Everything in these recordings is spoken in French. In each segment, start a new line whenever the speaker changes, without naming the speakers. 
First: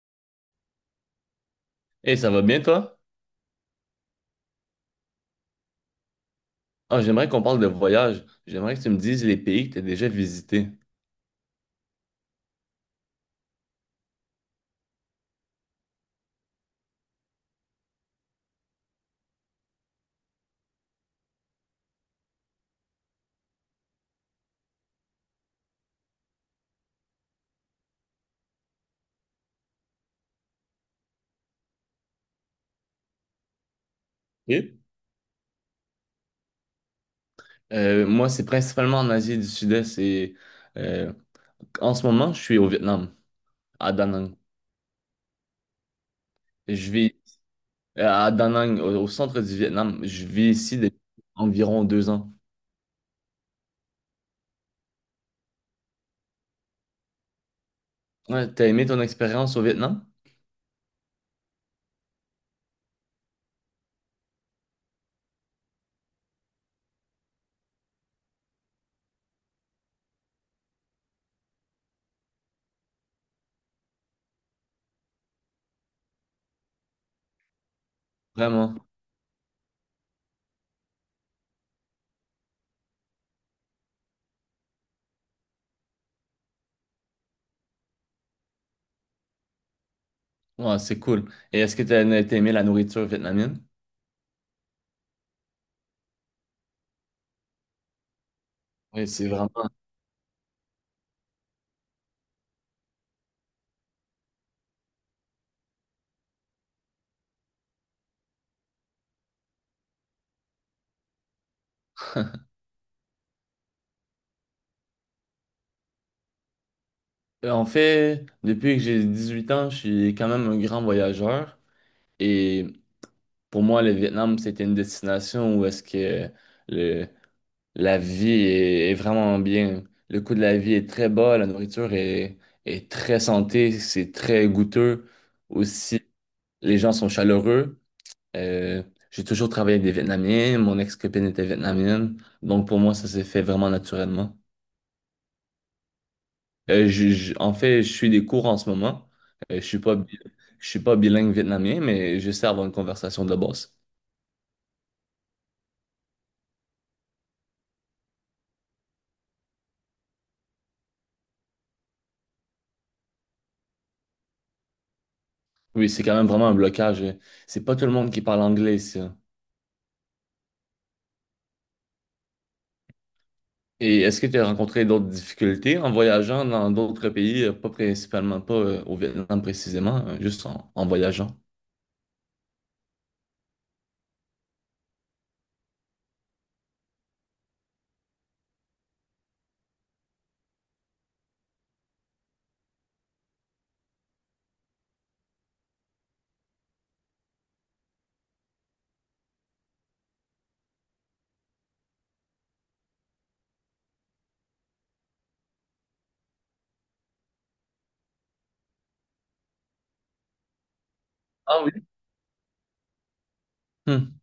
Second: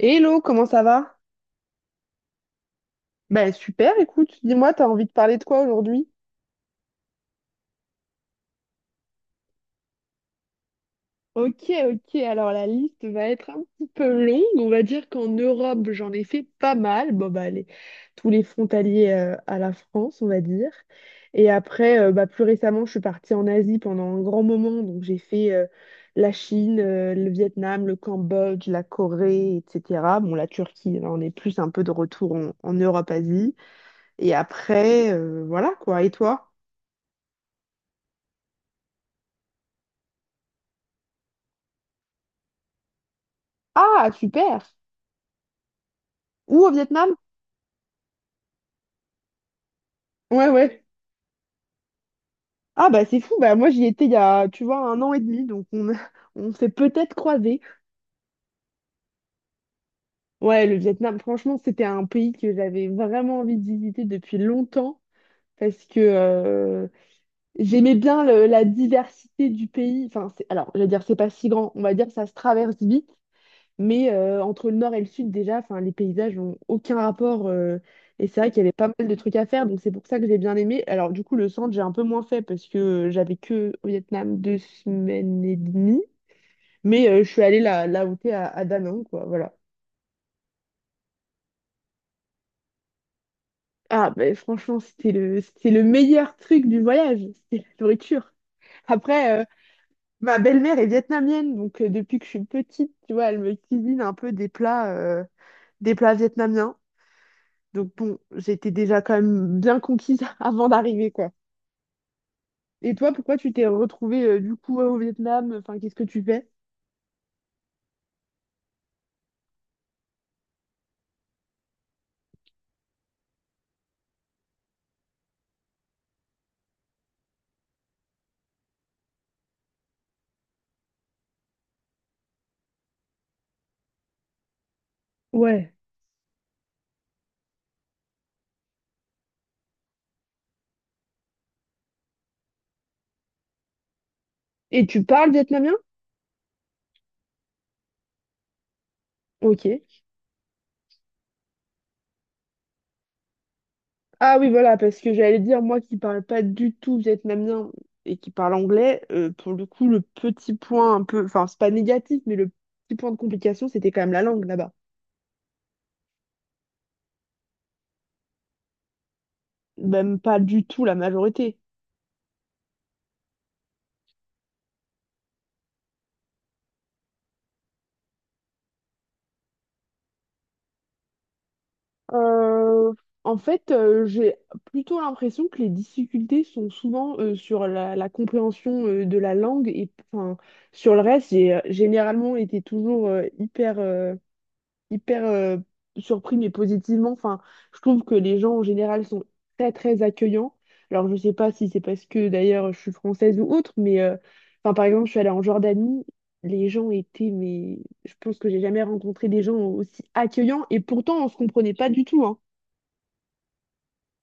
Hello, comment ça va?
Et ça va bien, toi?
Ben super, écoute, dis-moi, t'as envie de parler de quoi aujourd'hui?
Ah, j'aimerais qu'on parle de voyage. J'aimerais que tu me dises les pays que tu as déjà visités.
Ok, ok, alors la liste va être un petit peu longue. On va dire qu'en Europe, j'en ai fait pas mal. Bon, bah, tous les frontaliers à la France, on va dire. Et après, bah, plus récemment, je suis partie en Asie pendant un grand moment. Donc, j'ai fait la Chine, le Vietnam, le Cambodge, la Corée, etc. Bon, la Turquie, là, on est plus un peu de retour en Europe-Asie. Et
Et?
après, voilà quoi. Et toi?
Moi, c'est principalement en Asie du Sud-Est et euh, en ce moment, je suis au Vietnam, à Da
Ah,
Nang.
super! Où au
Je vis
Vietnam?
à Da Nang, au centre du Vietnam. Je
Ouais,
vis ici
ouais.
depuis environ 2 ans.
Ah bah c'est fou, bah moi j'y étais il y a, tu vois, un an et demi, donc on, on s'est peut-être croisés.
Ouais, t'as aimé ton expérience au Vietnam?
Ouais, le Vietnam, franchement, c'était un pays que j'avais vraiment envie de visiter depuis longtemps, parce que j'aimais bien la diversité du pays. Enfin, alors, je vais dire, c'est pas si grand, on va dire, ça se traverse vite. Mais entre le nord et le sud, déjà, enfin, les paysages n'ont aucun rapport. Et c'est vrai qu'il y avait
Vraiment.
pas mal de trucs à faire, donc c'est pour ça que j'ai bien aimé. Alors, du coup, le centre, j'ai un peu moins fait parce que j'avais que au Vietnam deux semaines et demie. Mais je suis allée là, là où t'es, à Da Nang, quoi, voilà.
Ouais, c'est cool. Et est-ce que t'as aimé la nourriture vietnamienne?
Ah, ben franchement, c'était c'était le meilleur truc du voyage, c'était la nourriture.
Oui, c'est
Après,
vraiment.
ma belle-mère est vietnamienne, donc depuis que je suis petite, tu vois, elle me cuisine un peu des plats vietnamiens. Donc bon, j'étais déjà quand même bien conquise avant d'arriver, quoi. Et toi, pourquoi tu t'es retrouvée du coup au Vietnam? Enfin, qu'est-ce que tu fais?
En fait, depuis que j'ai 18 ans, je suis quand même un grand voyageur. Et pour moi, le Vietnam, c'était une destination où est-ce que le, la vie est vraiment bien. Le coût de la vie est très bas, est très santé, c'est très goûteux.
Ouais.
Aussi, les gens sont chaleureux. Euh, j'ai toujours travaillé avec des Vietnamiens, mon ex-copine était vietnamienne, donc pour moi, ça s'est fait vraiment naturellement.
Et tu parles vietnamien?
En fait, je suis des cours en ce moment. Euh, je
Ok.
suis pas, bi- je suis pas bilingue vietnamien, mais je sais avoir une conversation de base.
Ah oui, voilà, parce que j'allais dire, moi qui parle pas du tout vietnamien et qui parle anglais, pour le coup, le petit point un peu, enfin, c'est pas négatif, mais le petit point de complication, c'était quand même la langue là-bas.
Oui, c'est quand même vraiment un blocage. C'est pas tout le monde qui parle anglais, ça.
Même pas du tout la majorité.
Et est-ce que tu as rencontré d'autres difficultés en voyageant dans d'autres pays, pas principalement, pas au Vietnam précisément, juste en voyageant?
Euh, en fait, j'ai plutôt l'impression que les difficultés sont souvent sur la compréhension de la langue et enfin, sur le reste, j'ai généralement été toujours hyper, hyper, surpris mais positivement. Enfin, je trouve que les gens en général sont très très accueillants. Alors, je sais pas si c'est parce que d'ailleurs je suis française ou autre, mais enfin, par exemple, je suis allée en Jordanie. Les gens étaient, mais je pense que j'ai jamais rencontré des gens aussi accueillants et pourtant on se
Ah oui.
comprenait pas du tout, hein.
Hmm.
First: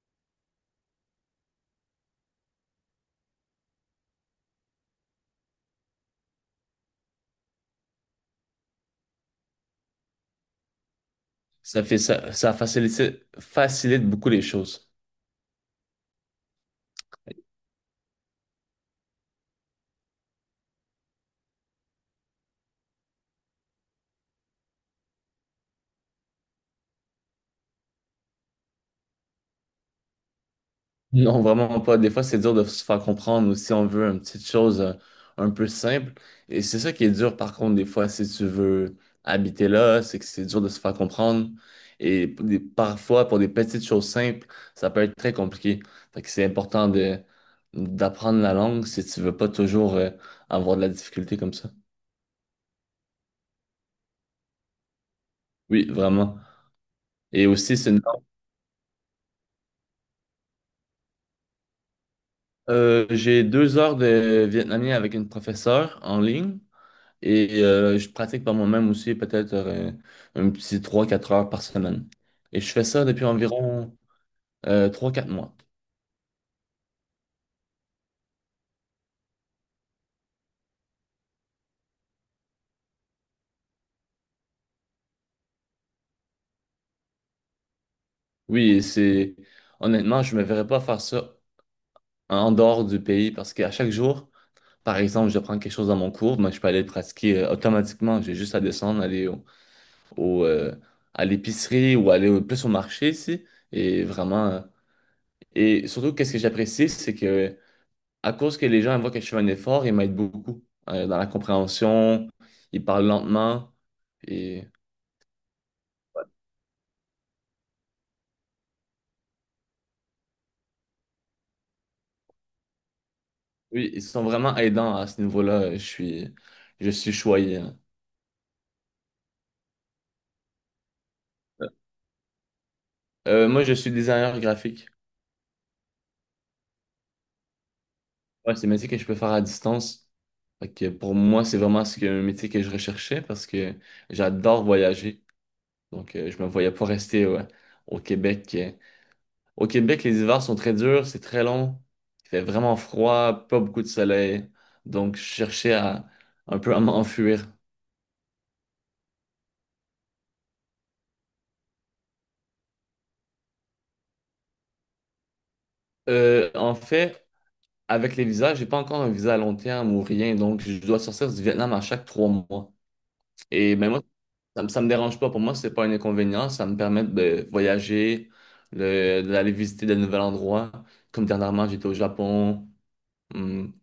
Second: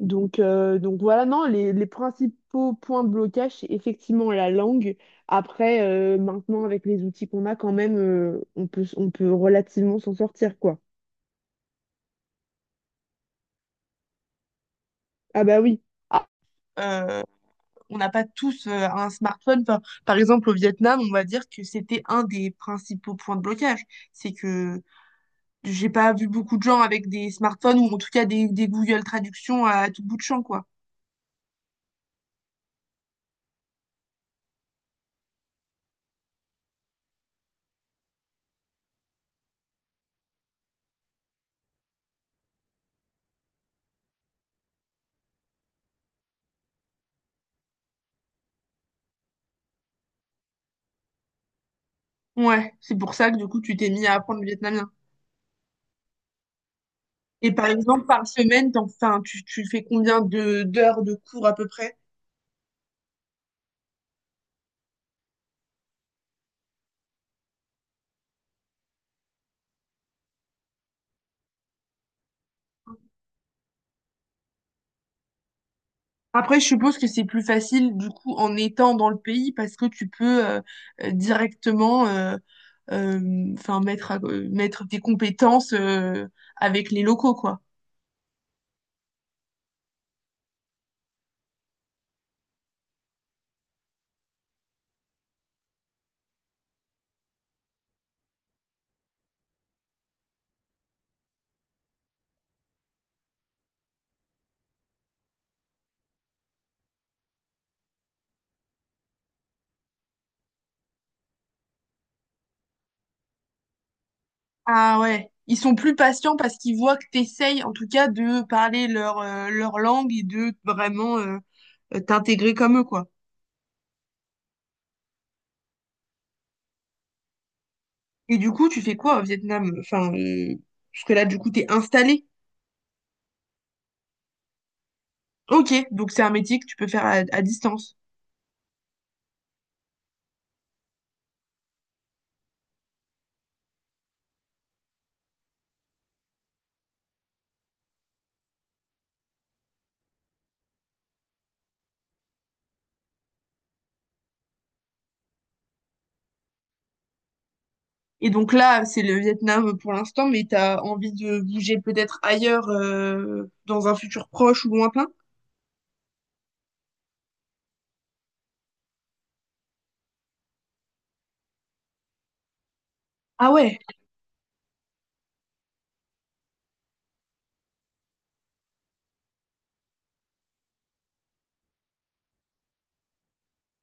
Donc voilà, non, les principaux points de blocage, c'est effectivement la langue. Après, maintenant, avec les outils qu'on a, quand même, on peut relativement s'en sortir, quoi.
Ça fait ça facilite, facilite beaucoup les choses.
Ah bah oui. Ah, euh, on n'a pas tous un smartphone. Enfin, par exemple, au Vietnam, on va dire que c'était un des principaux points de blocage. C'est que j'ai pas vu beaucoup de gens avec des smartphones ou en tout cas des Google Traductions à tout bout de champ, quoi.
Non, vraiment pas. Des fois, c'est dur de se faire comprendre ou si on veut une petite chose un peu simple. Et c'est ça qui est dur, par contre, des fois, si tu veux habiter là, c'est que c'est dur de se faire comprendre. Et parfois, pour des petites choses simples, ça peut être très compliqué. Fait que c'est important de d'apprendre la langue si tu veux pas toujours avoir de la difficulté comme ça.
Ouais, c'est pour ça que du coup, tu t'es mis à apprendre le vietnamien.
Oui, vraiment. Et
Et par
aussi,
exemple, par semaine, enfin, tu fais combien de d'heures de cours à peu près?
euh, j'ai 2 heures de vietnamien avec une professeure en ligne. Et je pratique par moi-même aussi peut-être un petit 3 4 heures par semaine. Et je fais ça depuis environ 3-4 mois.
Après, je suppose que c'est plus facile du coup en étant dans le pays parce que tu peux directement enfin, mettre tes compétences avec les locaux, quoi.
Oui, et c'est honnêtement, je ne me verrais pas faire ça en dehors du pays parce qu'à chaque jour, par exemple, je prends quelque chose dans mon cours, mais je peux aller le pratiquer automatiquement. J'ai juste à descendre, au, euh, à l'épicerie ou plus au marché ici. Et vraiment, et surtout, qu'est-ce que j'apprécie, c'est que à cause que les gens ils voient que je fais un effort, ils m'aident beaucoup dans la compréhension, ils parlent lentement et
Ah ouais. Ils sont plus patients parce qu'ils voient que t'essayes en tout cas de parler leur, leur langue et de vraiment t'intégrer comme eux, quoi.
oui, ils sont vraiment aidants à ce niveau-là. Je suis choyé, hein.
Et du coup, tu fais quoi au Vietnam? Enfin, parce que là, du coup, t'es installé.
Moi, je suis designer graphique.
Ok, donc c'est un métier que tu peux faire à distance.
Ouais, c'est un métier que je peux faire à distance. Fait que pour moi, c'est vraiment un métier que je recherchais parce que j'adore voyager. Donc, je me voyais pas rester ouais, au Québec. Au Québec, les hivers sont très durs, c'est très long, il fait vraiment froid, pas beaucoup de soleil, donc je cherchais à un peu à m'enfuir.
Et donc là, c'est le Vietnam pour l'instant, mais t'as envie de bouger peut-être ailleurs, dans un futur proche ou lointain?
En fait, avec les visas, j'ai pas encore un visa à long terme ou rien, donc je dois sortir du Vietnam à chaque 3 mois.
Ah
Et
ouais.
ben moi, ça me dérange pas. Pour moi, c'est pas un inconvénient. Ça me permet de voyager, d'aller visiter de nouveaux endroits. Comme dernièrement, j'étais au Japon. Hum.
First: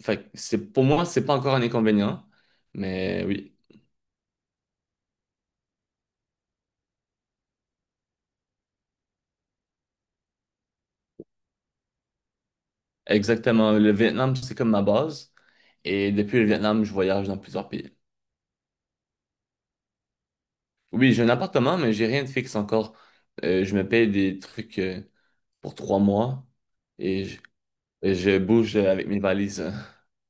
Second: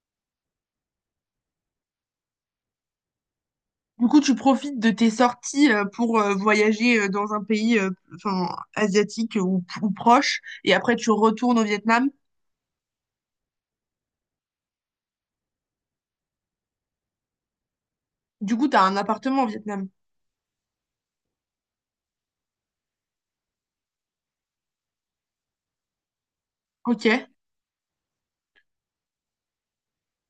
Fait que c'est pour moi, c'est pas encore un inconvénient, mais oui.
Du coup, tu profites de tes sorties pour voyager dans un pays, enfin, asiatique ou proche, et après tu retournes au Vietnam.
Exactement. Le Vietnam, c'est comme ma base. Et depuis le Vietnam, je voyage dans plusieurs pays.
Du coup, t'as un appartement au Vietnam.
Oui, j'ai un appartement, mais j'ai rien de fixe encore. Je me paye des trucs pour 3 mois
Ok.
et et je bouge avec mes valises.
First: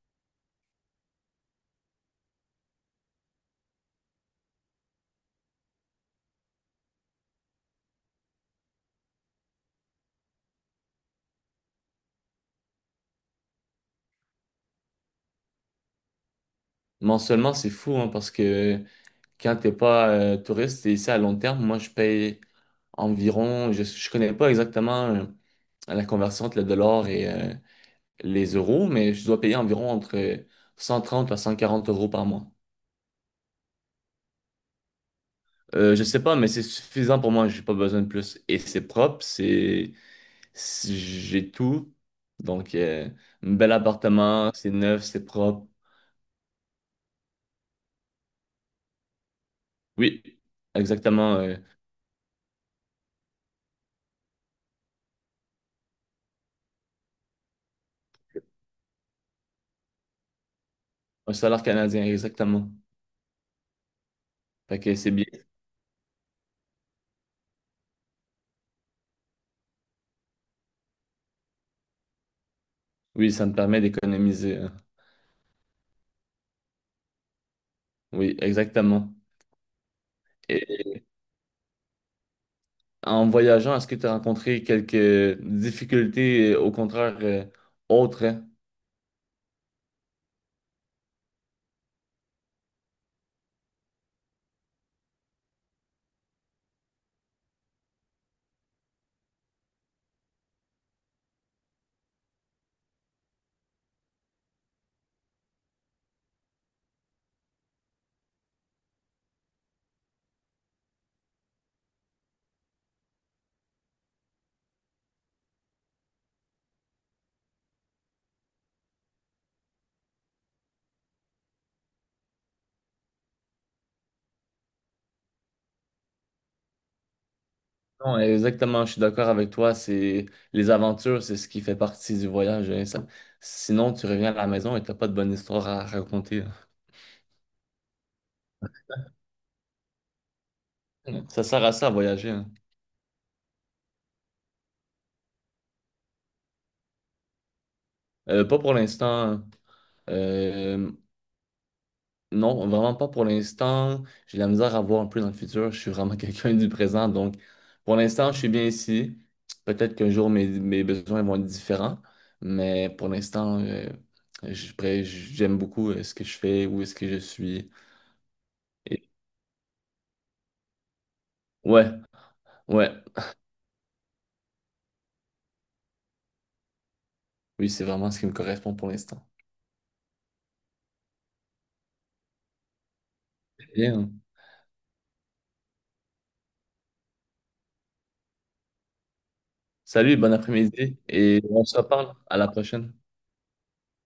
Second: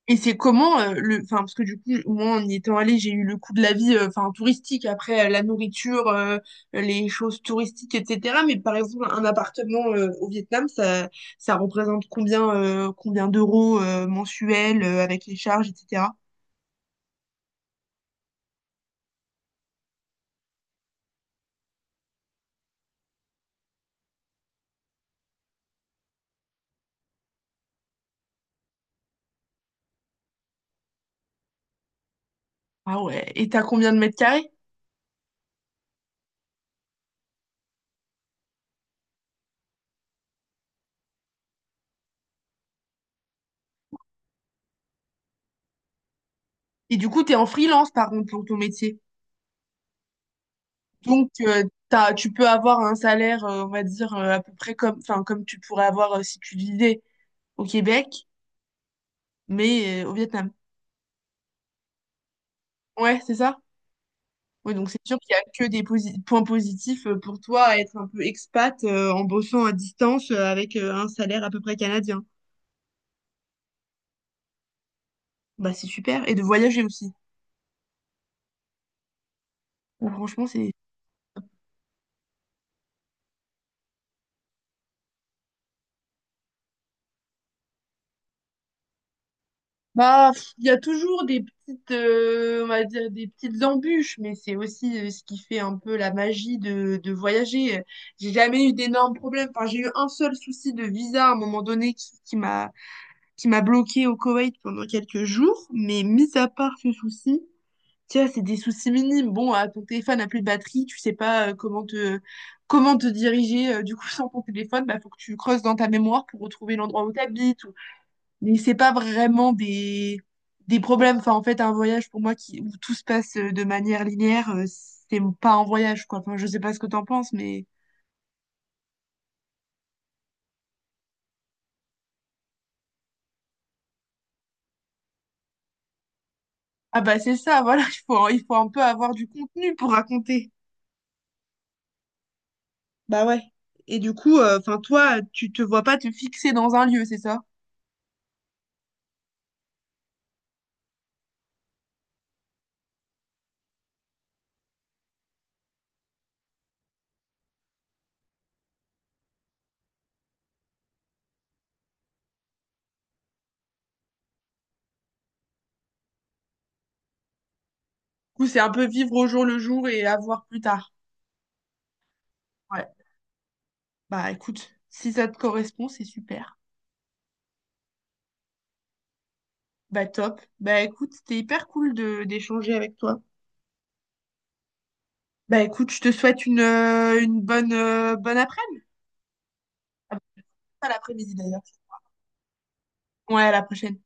Et c'est comment le, enfin parce que du coup moi en y étant allée j'ai eu le coût de la vie enfin touristique après la nourriture les choses touristiques etc mais par exemple un appartement au Vietnam ça ça représente combien combien d'euros mensuels avec les charges etc.
Mensuellement, c'est fou hein, parce que quand t'es pas touriste, et ici à long terme. Moi, je paye environ, je connais pas exactement la conversion entre le dollar et les euros, mais je dois payer environ entre 130 à 140 euros par mois.
Ah ouais et t'as combien de mètres carrés?
Je sais pas, mais c'est suffisant pour moi. J'ai pas besoin de plus. Et c'est propre, j'ai tout. Donc, un bel appartement, c'est neuf, c'est propre.
Et du coup t'es en freelance par contre pour ton métier.
Oui,
Donc,
exactement.
tu peux avoir un salaire, on va dire, à peu près comme, enfin, comme tu pourrais avoir si tu vivais au Québec, mais au Vietnam.
Un salaire canadien, exactement.
Ouais, c'est ça? Oui,
Fait
donc
que
c'est
c'est
sûr
bien.
qu'il n'y a que des points positifs pour toi à être un peu expat en bossant à distance avec un salaire à peu près canadien.
Oui, ça me permet d'économiser, hein.
Bah, c'est super. Et de voyager aussi.
Oui, exactement.
Donc, franchement, c'est
Et en voyageant, est-ce que tu as rencontré quelques difficultés, au contraire, autres, hein?
bah, pff, il y a toujours des petites, on va dire des petites embûches, mais c'est aussi ce qui fait un peu la magie de voyager. J'ai jamais eu d'énormes problèmes. Enfin, j'ai eu un seul souci de visa à un moment donné qui m'a bloqué au Koweït pendant quelques jours. Mais mis à part ce souci, tiens, c'est des soucis minimes. Bon, ah, ton téléphone n'a plus de batterie, tu sais pas comment te diriger. Du coup, sans ton téléphone, bah, faut que tu creuses dans ta mémoire pour retrouver l'endroit où tu habites mais c'est pas vraiment des problèmes. Enfin, en fait, un voyage pour moi où tout se passe de manière linéaire, c'est pas un voyage, quoi. Enfin, je sais pas ce que t'en penses, mais.
Non, exactement, je suis d'accord avec toi. C'est les aventures, c'est ce qui fait partie du voyage, hein. Sinon, tu reviens à la maison et t'as pas de bonne histoire à raconter,
Ah bah c'est ça, voilà, il faut un peu avoir du contenu pour raconter.
hein. Ça sert à ça à voyager, hein.
Bah ouais. Et du coup, enfin, toi, tu te vois pas te fixer dans un lieu, c'est ça?
Pas pour l'instant. Euh, non, vraiment pas pour l'instant. J'ai de la misère à voir un peu dans le futur. Je suis vraiment quelqu'un du présent. Donc, pour l'instant, je suis bien ici. Peut-être qu'un jour, mes besoins vont être différents. Mais pour l'instant, je- j'aime beaucoup ce que je fais, où est-ce que je suis.
Du coup, c'est un peu
Et
vivre au jour le jour et à voir plus tard.
ouais.
Ouais.
Ouais,
Bah écoute, si ça te correspond, c'est super.
oui, c'est vraiment ce qui me correspond pour l'instant.
Bah top. Bah écoute, c'était hyper cool de d'échanger avec toi.
Bien.
Bah écoute, je te souhaite une bonne, bonne après-midi.
Salut,
Ah,
bon
pas
après-midi
l'après-midi
et
d'ailleurs.
on se reparle. À la prochaine.
Ouais, à la prochaine.